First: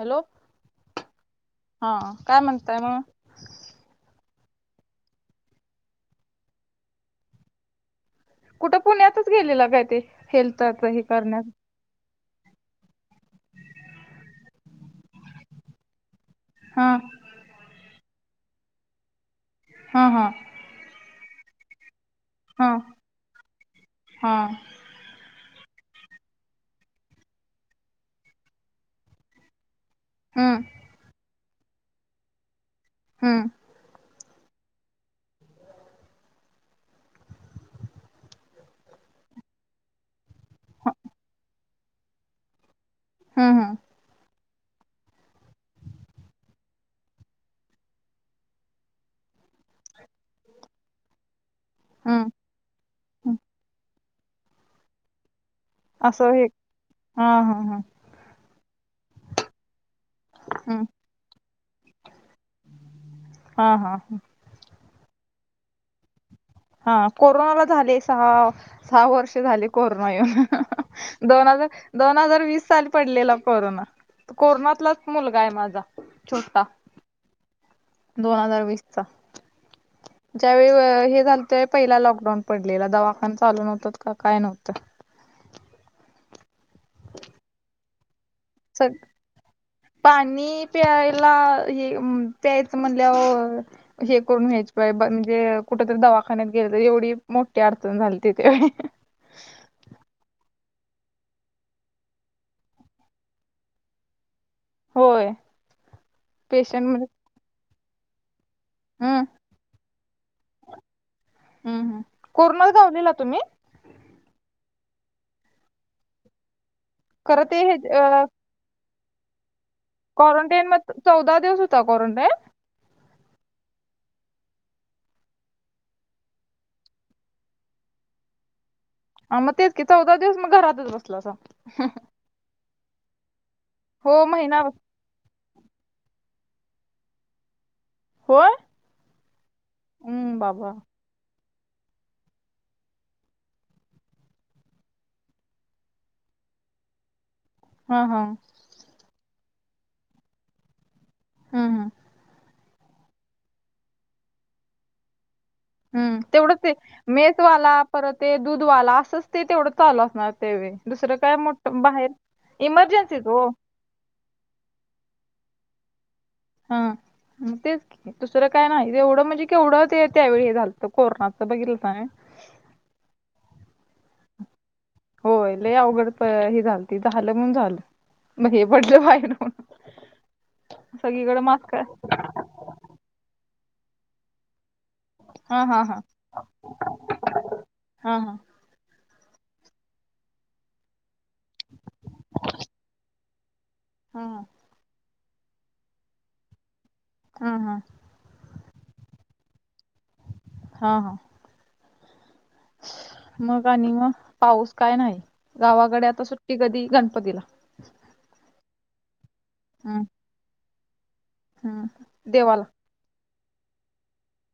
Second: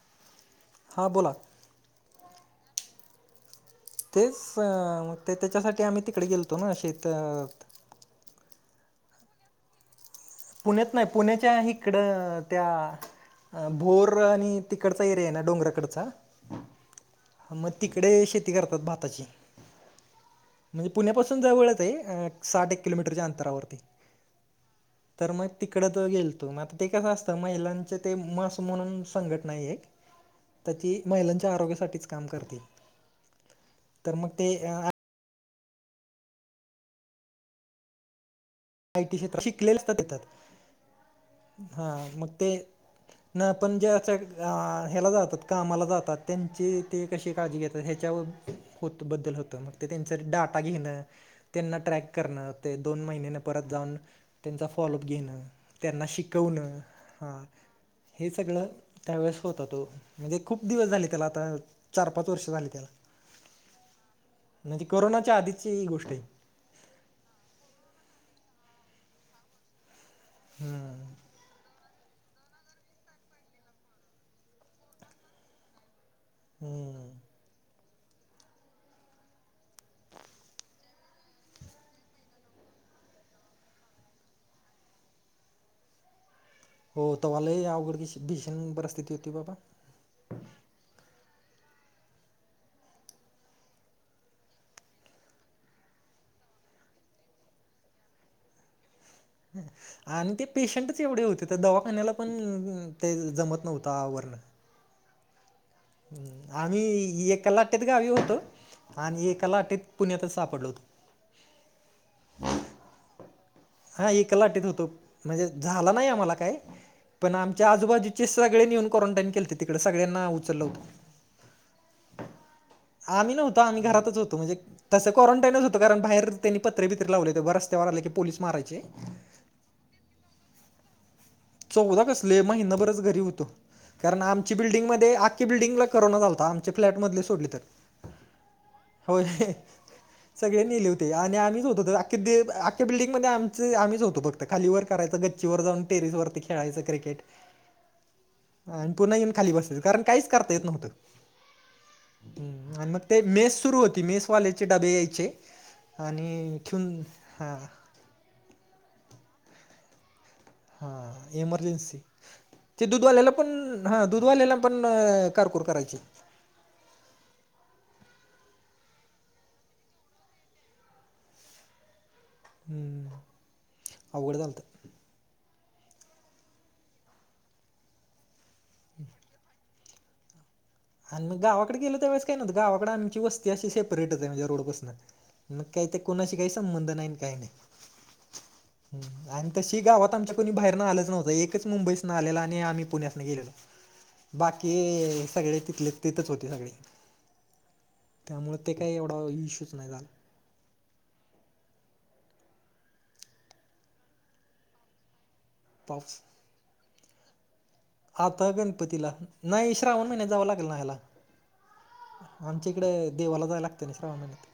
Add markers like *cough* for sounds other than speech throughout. Hello. हां बोला. हा. काय म्हणताय मग तेच अ मग त्याच्यासाठी आम्ही तिकडे गेलतो ना शेत कुठं पुण्यातच गेलेलं काय ते? हेल्थच पुण्यात हे नाही, करण्यात पुण्याच्या हिकडं त्या भोर आणि तिकडचा एरिया आहे ना डोंगराकडचा. हां. म तिकडे शेती करतात. भाताची. हा हां. म्हणजे पुण्यापासून जवळच आहे हा साठ एक किलोमीटरच्या अंतरावरती. हा. तर मग तिकड च गेलतो. मग आता ते कसं असतं, महिलांच ते मस म्हणून संघटना आहे एक. ह. तर ती महिलांच्या आरोग्यासाठीच काम करते. हम्. तर मग ते ह्या आय टी क्षेत्रात शिकलेले असतात तिथं. हम्म हा मग ते ना हम्म पण ज्या ह्याला जातात कामाला जातात त्यांची ते कशी काळजी घेतात ह्याच्यावर होत बद्दल होतं मग ते त्यांच डाटा घेणं. त्यांना ट्रॅक हम्म करणं ते दोन महिन्याने परत जाऊन त्यांचा फॉलोप घेणं. त्यांना असं हे शिकवणं हा हे सगळं त्यावेेळेस होत होत. म्हणजे खूप हम्म दिवस झाले त्याला आता चार- पाच वर्ष झाली त्याला. हा हा हा. म्हणजे कोरोनाच्या आधीची ही गोष्ट आहे. हा कोरोनाला झाले सहा सहा वर्ष झाले कोरोना येऊन हम्म दोन हजार दोन हजार वीस साली पडलेला कोरोना कोरोनातलाच मुलगा आहे माझा छोटा........ हम्म दोन हजार वीस चा ज्यावेळी हे झालतय पहिला लॉकडाऊन पडलेला दवाखाना चालू नव्हत काय नव्हतं. हो तवा लाय अवघड की भीषण सग परस्थिती होती बाबा पाणी प्यायला त्या्यायच म्हणल्यावर हे करून घ्यायच पाहि म्हणजे कुठ तरी दवाखान्यात गेलं तर एवढी मोठी अडचण झाली तथ आणि ते पेशंटच एवढे होते त्या दवाखान्याला पण ते जमत नव्हतं आवरण होय. ह् आम्ही पेशंट म्हणजे एकाला लाटेत गावी होतो हम्म आणि एकाला लाटेत पुण्यातच सापडलो होतो. हम् हम कोरोना गावलेला तुम्ही हा एक लाटेत होतो म्हणजे झाला नाही आम्हाला काय पण खरं ते आमच्या हे आजूबाजूचे स गळे नेहून कोरोनटाईन केलते. तिकडे सग करून टाईम मध्ये चौदा दिवस होता क्वारंटाईन आम्ही नव्हत आम्ही घरातच होतो म्हणजे तसं क्वारंटाईनच होतं कारण बाहेरनी पत्रे बित्रे लावले होते रस्त्यावर आले की पोलीस मारायचे. ह मग तेच की चौदा दिवस मग घरातच बसला अस महिनाभर घरी होत हो कारण आमची महिना बिल्डंगमध्ये आक्या बिल्डिंग ला करोना झालता आमच्या फ्लॅट मधले सोडले तर, होय होय..... हम्म सगळे बाबा नेले होते. आणि आम्हीच होत आक्के बिल्डिंग आमं आम्हीच होतो फक्त खाली वर करायंच गच्चीवर जाऊन वरती टेरेस वरती खेळायचं क्रिकेट हा हा आणि पुन्हा येऊन खाली बसेच काहीच करता येत नव्हतं. हम हम ह आणि मग ते मेस सुरू होती मेसवाल्याचे डबे यायचे. हम्म आणि तेवढंच ते ठेऊन हां मेसवाला परत ते दूधवाला असंच ते तेवढं चालू असणार. तेव दुसरं काय हां मोठ इमर्जन्सी बाहेर इमर्जन्सीच हो हा दूधवालेला पण कारकुर करायची. हा तेच की दुसरं काय नाही एवढं म्हणजे केवढं त्यावेळी हे झालत कोरोनाचं बघितलं की नाय. ह अवघड झालंत. होय लइ अवघड हे झालं त झालं म्हण झालं मग हे पडलं बाहेर आणि मग गावाकडे गेलो त्यावेळेस काही नाही गावाकडे आमची वस्ती अशी सेपरेटच ये म्हणजे रोडपासन मग हा हा काही ते हा कोणाशी काही संबंध नाही न काय नाय हा हा आणि तशी गावात आमच्या कोणी बाहेरन आलंच नव्हतं. एकच मुंबईसन आलेला आणि आम्ही पुण्यातन गेलेलो हा बाकी सगळे तेथच होते सगळे हा हा त्यामुळ ते काही एवढा इश्यूच नाही झालं हा हा मग आणि मग पाऊस काय नाही गावाकडे पाऊस आता सुट्टी कधी गणपतीला. आता गणपतीला नाही हम्म श्रावण महिन्यात जावं लागेल ना हयाला हम्म देवाला आमच्या इकडे देवाला जायला लागते ना श्रावण महिन्यात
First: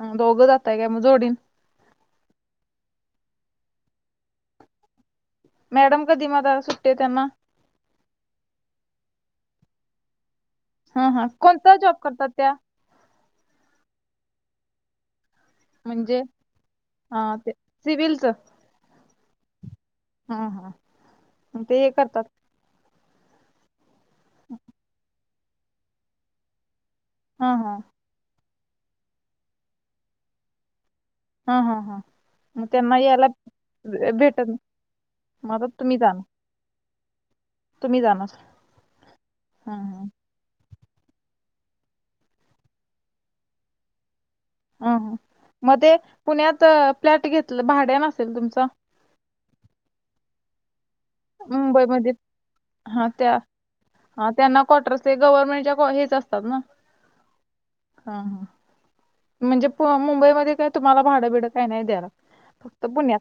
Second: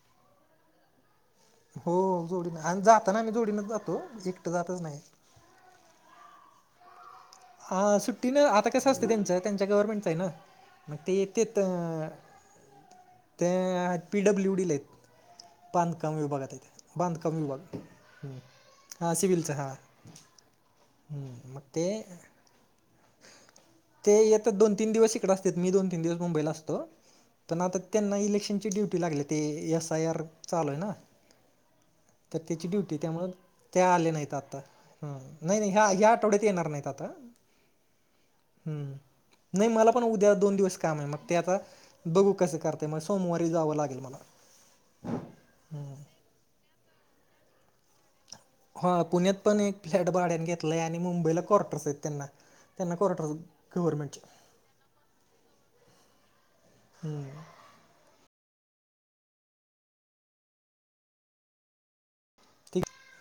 अ दोघं जातय का मग जोडीन हो जोडीन आणि जाताना आही जोडीनच जातो एकटं जातच नाही. मॅडम कधी मग सुट्टी त्यांना हा सुट्टी ना आता कसं असते त्यांचं त्यांच्या गव्हर्नमेंटच ये ना, मग हा ते हा येत ते कोणता जॉब करतात त्या ते पी डब्ल्यू डी ला येत बांधकाम म्हणजे विभागात आहे थे हा बांधकाम ते विभाग सिव्हिलच हा सिव्हलचा हा हा हा मग ते ते येत दोन तीन दिवस इकडे असते मी दोन तीन दिवस मुंबईला असतो हा पण हा आता त्यांना इलेक्शनची ड्युटी लागली ते एस आय आर चालू आहे ना हा हा हा तर मग त्याची ड्युटी त्यांना यायला त्यामुळे ते आले भे- नाहीत भेटत नाही. आता मग नाही आता नाही तुम्ही ह्या जाण आठवड्यात येणार नाहीत आता तुम्ही जाणार हम् नाही हा मला हा पण उद्या दोन दिवस काम आहे मग ते आता बघू कस करते मग सोमवारी जावं लागेल मला अ मध्ये पुण्यात फ्लॅट घेतलं भाड्यान आसेल तुमचा हा पुण्यात पण एक फ्लॅट भाड्यान घेतलाय आणि मुंबईला क्वार्टरस येत मुंबईमध्ये त्यांना त्यांना हा क्वार्टर्स त्या गव्हर्नमेंटचे ह त्यांना क्वार्टरसं ते गव्हर्नमेंटच्या हेच असतात ना हम्म हा हा म्हणजे मुंबईमध्ये काय तुम्हाला भाडं बिडं काय नाय द्यायला ठीक फक्त पुण्यात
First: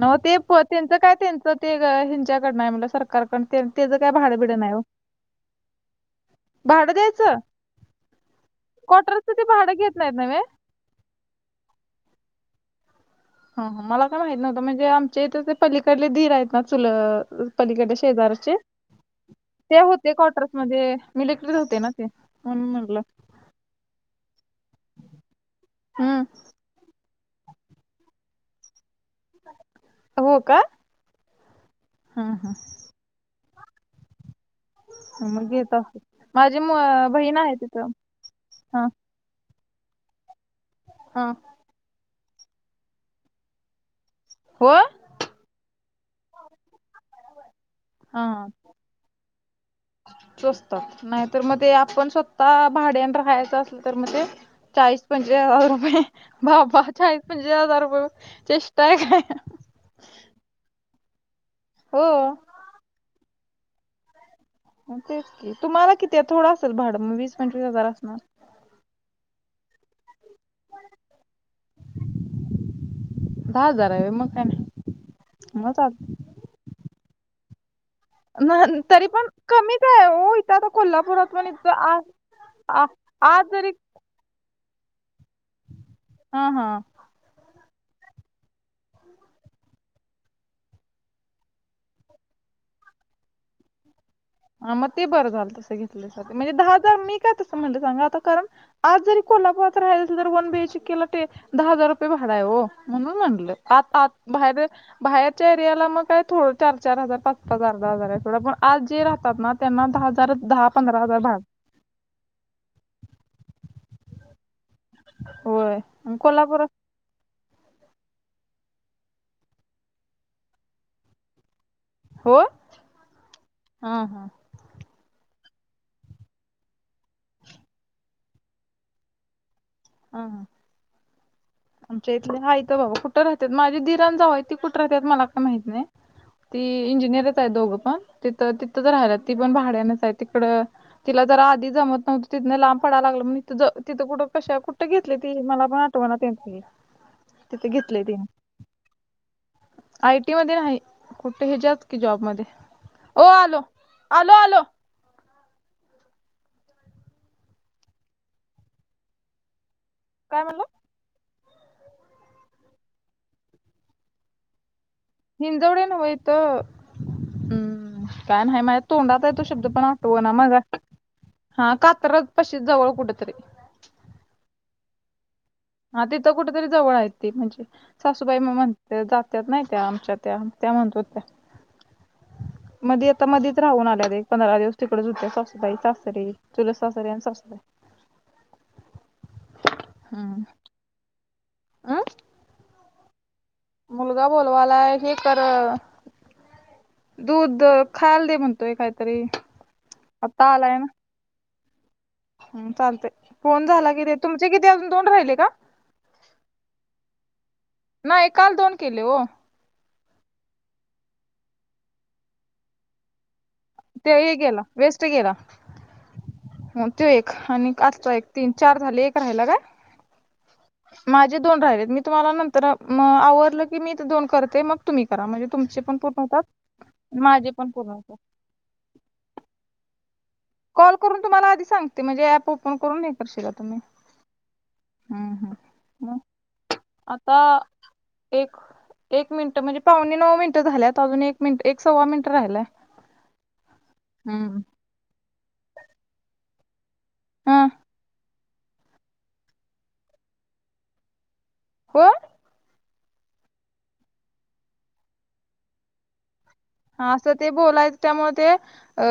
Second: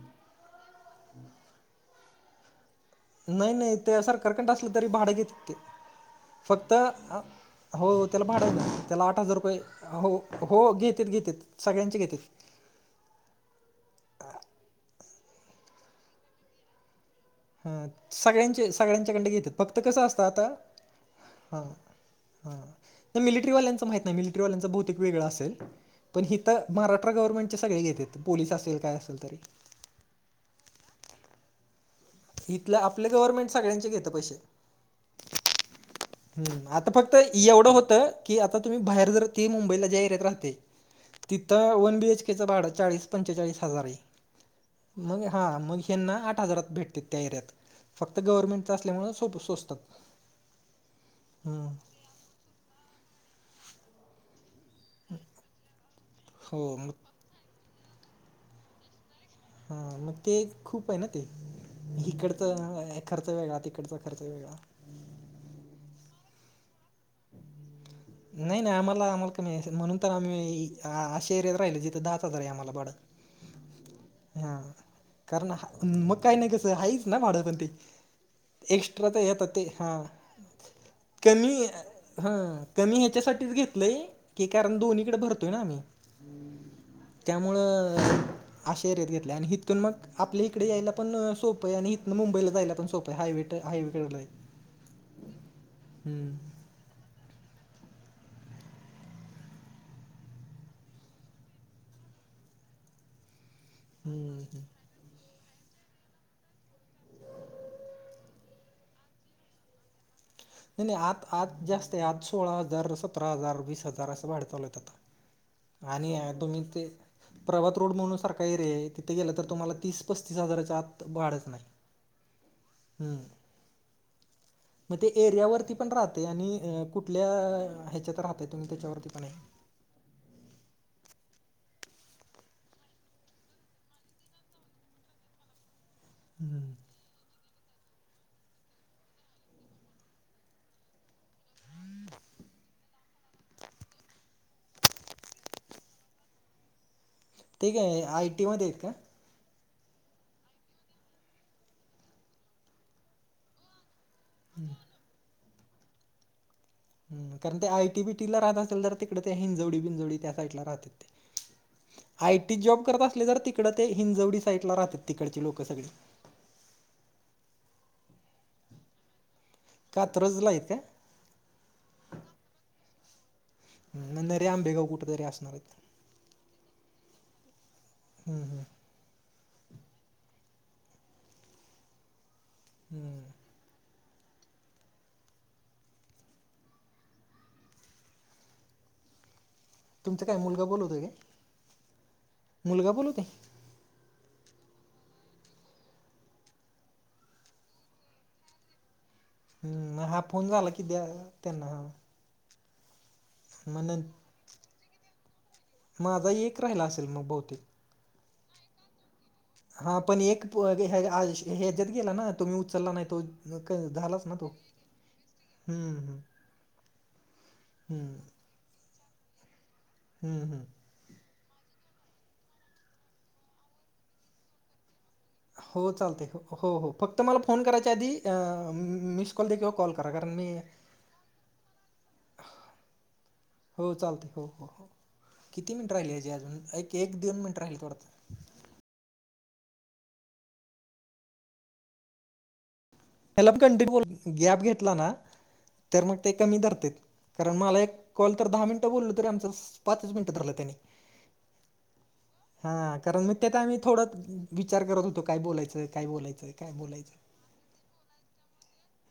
नव ते त्यांच काय त्यांच ते हच्याकडन हाय सर नाही नाही ते सरकारकडून असलं तरी भाडं घेतात ते फक्त भाडं द्यायचं? हो त्याला भाड ना त्याला आठ क्वार्टरचं हजार जर ते भाडं का घेत नाहीत हो नव्हे? हो घेत घेत सगळ्यांचे घेतात ह मला काय माहित नव्हतं म्हणजे आमचे इथ ते पलीकडले दीर आहेत ना चुलत हां पलीकडे शेजारचे सगळ्यांचे सगळ्यांच्याकडं घेतात फक्त ते कसं होते असतं क्वार्टर मध्ये मिलटरीत होते ना ते हा म्हणून म्हटलं. नाही मिलिटरीवाल्यांच माहित नाही मिलिटरीवाल्यांच बहुतेक वेगळं असेल हम्म पण हि तर महाराष्ट्र गवर्नमेंट चे सगळे घेतात पोलीस असेल काय असेल तरी हो का हा हा इथलं आपले गवर्नमेंट सगळ्यांचे घेतं पैसे मग घेतात हम्म आता फक्त एवढं होत की आता तुम्ही हा बाहेर जर ती मुंबईला ज्या एरियात राहते हा तिथं वन बी एच के चे भाड चाळीस पंचेचाळीस हजार ये हो मग हा मग हना आठ हजारात भेटते त्या एर्यात फक्त हा हा गव्हर्नमेंटचा असल्यामुळे सो सोचतात नाही तर मग ते आपण स्वतः भाड्यान राहायचं असल तर मग ते चाळीस पंवीस हजार रुपये बा हो बा मग चाळीस पंवीस हजार रुपये चेष्टा आहे काय हा मग ते खूप आहे ना ते हो इकड तर खर् वेगळा तिकटचा खर्च वेगळा तेच की तुम्हाला किती थोडं असेल भाडं मग वीस पंचवीस हजार असणार नाही नाही आम्हाला आम्हाला का नाही म्हणून तर आम्ही हा शेरत राहिले जिथं दच हजार आहे आम्हाला बड दहा हजार आहे मग काय हा नाही कारण मग काही नाही तस हाच ना माडं पण ते चाल तरी एक्स्ट्रा तर पण येत ते कमीच हा आहे हो इथं आता कोल्हापुरात पण कमी इथं आ हा आ कमी आज ह्याच्यासाठीच जरी घेतलय की कारण दोन्हीकडे भरतोय ना आम्ही हा हा त्यामुळं अशा एरियात घेतल आणि हथून मग आपल्या इकडे यायला पण सोप आहे आणि इथन मुंबईला जायला पण सोप हायवे हायवे कडेला ये हा मग ते बरं झालं तस घेतल्या म्हणजे दहा हजार मी काय तसं म्हटलं सांगा आता कारण आज जरी कोल्हापुरात राहिय तर वन बी एच केला दहा हजार रुपये भाडा आहे हो म्हणून म्हटलं आ आ हम्म बाहेर हम्म. बाहेरच्या एरियाला मग काय थोडं चार चार हजार पाच पाच अर्धा हजार आहे थोडं पण आज जे राहतात ना त्यांना दहा हजार दहा पंधरा हजार भाग ते आज सोळा हजार सतरा हजार वीस हजार असं भाड्या चावलतात होय आणि तुम्ही कोल्हापुरात ते प्रभात रोड म्हणून सारखा एरे आहे तिथे गेलं तर तुम्हाला तीस पस्तीस हजाराच्या आत वाढत नाही हो हम्म हा हा एरियावररती पण राहते आणि कुठल्या ह्याच्यात राहते तुम्ही त्याच्यावरती पण आहे ह हां आमच्या इथले हाय तर बाबा कुठं राहतात माझी धराण जाऊय ती कुठ राहात मला काय माहती नाही ती इंजिनियरच आहे दोघं पण तिथं तिथंच राहिला ती पण भाड्यानच आहे तिकड तिला जरा आधी जमत नव्हतं तिथं लांब पडा लागलं मग तथं कुठं कशा कुठ घेतले ती मला पण आठव तिथे ते काय घेतले तिने आय टी मध्ये आहेत का? आयटी मध्ये नाही कुठे हिच्याात की जॉबमध्ये आलो आलो आल ह् हम कारण ते आयटीबीटी ला राहत असेल तर तिकडे ते हिंजवडी बिंजोडी त्या काय म्हणला साईडला राहतेात ते आय टी जॉब करत असले तर तिकडं ते हिंजवडी साईडला राहात हिंजवडे नव इथ हम् काय नाही माझ्या तोंडात तो शब्द पण आठव ना कात्रजला मगा आहेत का? हा कात पशी जवळ कुठेतरी नाही रे आमबेगा कुठेतरी असणार आहेत हा तिथं कुठ तरी जवळ आहेत ते म्हणजे सासूबाई हम्म हम्म म्हण जात नाही त्या आमच्या त्या त्या म्हणतो त्या मध आता हम्म मध राहून आल्या पंधरा दिवस तिकडे झुत सासूबाई सासरी तुला सासरी आणि सासूई तुमचा काय हम्म मुलगा बोलतय काी अं मुलग बोलो ते मुलगा बोलवालाय हे कर दूध खायला दे म्हणतोय काहीतरी हम् हा आता फोन झाला क्या त्यांना हा हम् चालते फोन मग झाला नं कि तुमचे किती अजून तोंड राहिले का माझा एक राहिला असेल मग बहुतेक नाई काल दोन केले ओ हा पण एक प ह्या ह्या ह्याज्यात गेला ना तुम्ही उचलला नाही तो. नकळत ते हे गेला वेस्ट गेला. हम्म हम् हो त्यो एक आणि आजचा एक, तीन, चार झाले एक राहिला काय? हम्म हम् माझे दोन राहिले मी तुम्हाला नंतर आवरलं की मी ते दोन करते मग तुम्ही करा म्हणजे हो तुमचे पण पूर्ण चालते होतात हो हो फक्त मला माझे फोन पण पूर्ण करायच्या आधी होतात म म मिस *unintelligible* कॉल करा कारण मी कॉल करून तुम्हाला आधी सांगते म्हणजे ऍप ओपन करून हे नाही करशील का तुम्ही हो चालतंय हो हो हो हम्म हम्म किती मिनिट राहिली मग आहेजे अजून एक आता दोन मिनट राहिली थोडतं एक एक मिनिट म्हणजे पावणे नऊ मिनिटं झाल्यायत अजून एक मिनट एक सव्वा मिनट राहिलाय त्याला पण कंटी बोल गॅप हम्म घेतला ना तर मग ते कमी धरते कारण हा मला एक कॉल तर दहा मिनिटं बोलल तरी आमचं पाचच मिनिटं धरलं त्यानी हो हा कारण मग त्याचा आम्ही थोडत विचार करत होतो काय बोलायचंय काय बोलायचंय काय बोलायचं तर ते बोलायच त्यामुळे ते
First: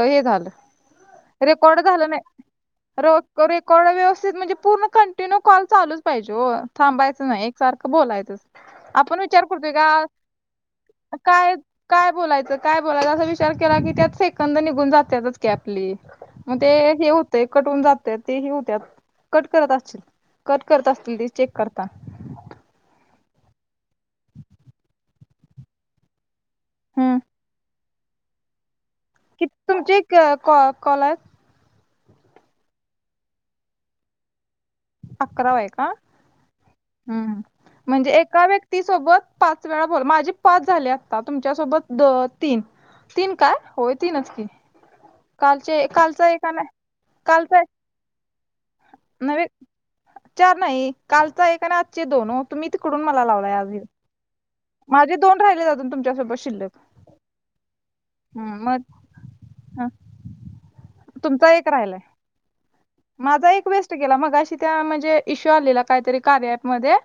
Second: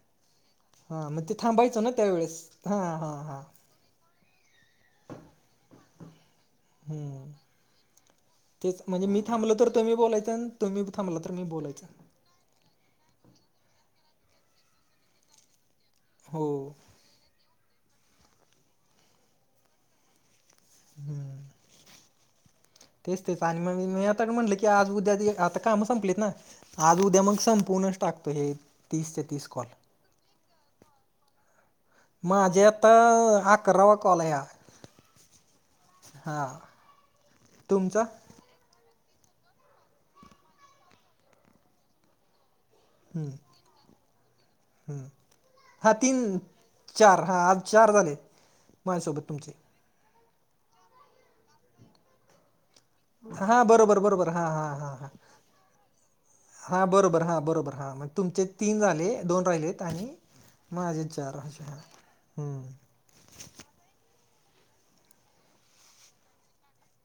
हे झालं. हा मग ते थांबायचं ना त्यावेेळेस हा हा हा रेकॉ रेकॉर्ड व्यवस्थित म्हणजे पूर्ण कंटिन्यू कॉल चालूच पाहिजे ओ हम्म थांबायचं नाही. सारखं बोलायचंच तेच म्हणजे आपण मी विचार थांबलो तर करतोय तुम्ही का बोलायचं आणि तुम्ही थांबला तर मी काय बोलायचं काय बोलाय. काय बोलायच अस विचार केला की त्यात सेकंद निघून जात्यातच की आपली हो मग ते ते कटहून जात्यात ते हे होत्यात कट करत असतील कट करत असतील ते हम्म चेक करता तेच तेच आणि मग मी आता न म्हटलं की आज, उद्या आता काम संपलेत ना. आज हम्म उद्या मग संपवूनच टाकतो हे तीसचे तीस किती कॉल तुमचे अ कॉ कॉ कॉल आहेत. माझ्या आता अ अकरावा कॉलय हा अकरावा आहे का हा तुमचा म्हणजे एका व्यक् ती सोबत पाच वेळा बोल माझे पाच झाले आता तुमच्यासोबत दो तीन हम्म, तीन काय होय तीनच की. हम्म. कालचे हा कालचं तीन एक अन् चार हा कालच आज एक चार झाले माझ्यासोबत नव्हे तुमचे चार नाही कालचा एक आणि आजचे दोन ओ. तुम्ही तिकडून मला लावलाय हा आज ह्यो बरोबर बरोबर हा हा हा हा माझे दोन राहिले आजुन तुमच्यासोबत शिल्लक. हा बरोबर हा बरोबर हा म तुमचे हम्म तीन मग झाले, दोन राहिलेत आणि माझे चार तुमचा असे एक हा राहिलाय हम्म माझा एक वेस्ट गेला मगाशी त्या म्हणजे इश्यू आलेला काहीतरी कार्या ऍपमध्ये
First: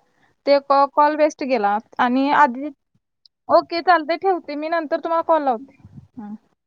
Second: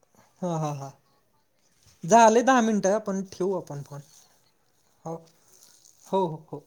हा ते हा कॉ हा कॉल वेस्ट गेला आणि झाले दहा आधी मिनटं पण ठेवू ओके आपण फोन चालते ठेवते मी नंतर तर हो तुम्हाला कॉल लावते. हो हो हो